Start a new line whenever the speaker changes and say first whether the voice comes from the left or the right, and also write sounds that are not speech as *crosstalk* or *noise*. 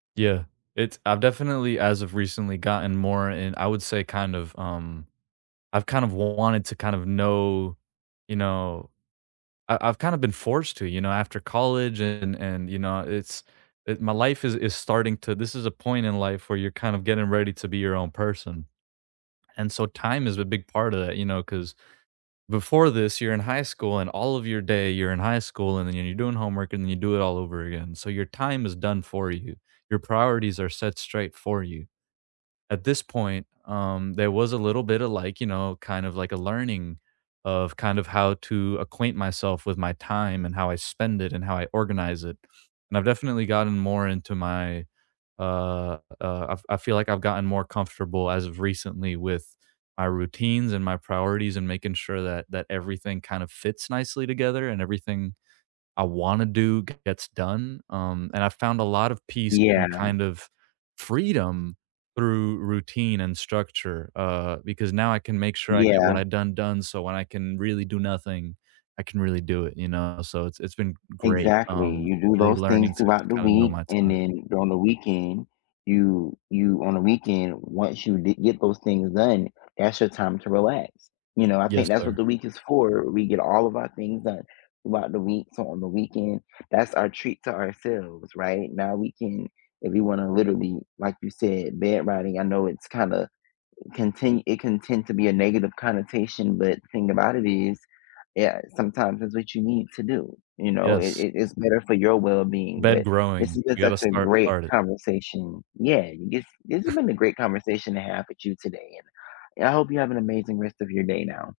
right: Yeah. It's I've definitely, as of recently, gotten more in I would say kinda, um I've kinda wanted to kind of know, you know I I've kinda been forced to, you know, after college and and, you know, it's, it my life is, is starting to this is a point in life where you're kinda getting ready to be your own person. And so time is a big part of that, you know, 'cause, before this you're in high school, and all of your day you're in high school, and then you're doing homework, and then you do it all over again. So your time is done for you. Your priorities are set straight for you. At this point, um, there was a little bit of, like, you know, kind of like, a learning of kind of how to acquaint myself with my time and how I spend it and how I organize it. And I've definitely gotten more into my, uh, uh I I feel, like, I've gotten more comfortable as of recently with my routines and my priorities and making sure that that everything kinda fits nicely together and everything I wanna do gets done. Um, and I've found a lot of peace
left: Yeah.
right: and kind of freedom through routine and structure, uh, because now I can make sure I get
left: Yeah.
right: what I done done, so when I can really do nothing, I can really do it, you know? So it's it's been great,
left: Exactly.
right: um,
left: You do
right: really
left: those things
right: learning to to
left: throughout the
right: kinda know
left: week,
right: my
left: and
right: time.
left: then during the weekend, you you on the weekend, once you d get those things done, that's your time to relax. You know, I
right: Yes,
left: think that's what
right: sir.
left: the week is for. We get all of our things done throughout the week, so on the weekend that's our treat to ourselves, right? Now we can if we wanna literally, like, you said, bed riding. I know it's kinda contin it can tend to be a negative connotation, but the thing about it is yeah, sometimes it's what you need to do, you know? It
right: Yes.
left: it is better for your wellbeing.
right: Bed
left: But this
right: growing.
left: has been
right: We gotta
left: such a
right: start
left: great
right: start it.
left: conversation. Yeah, this this has been a
right: *scoffs*
left: great conversation to have with you today, and and I hope you have an amazing rest of your day now.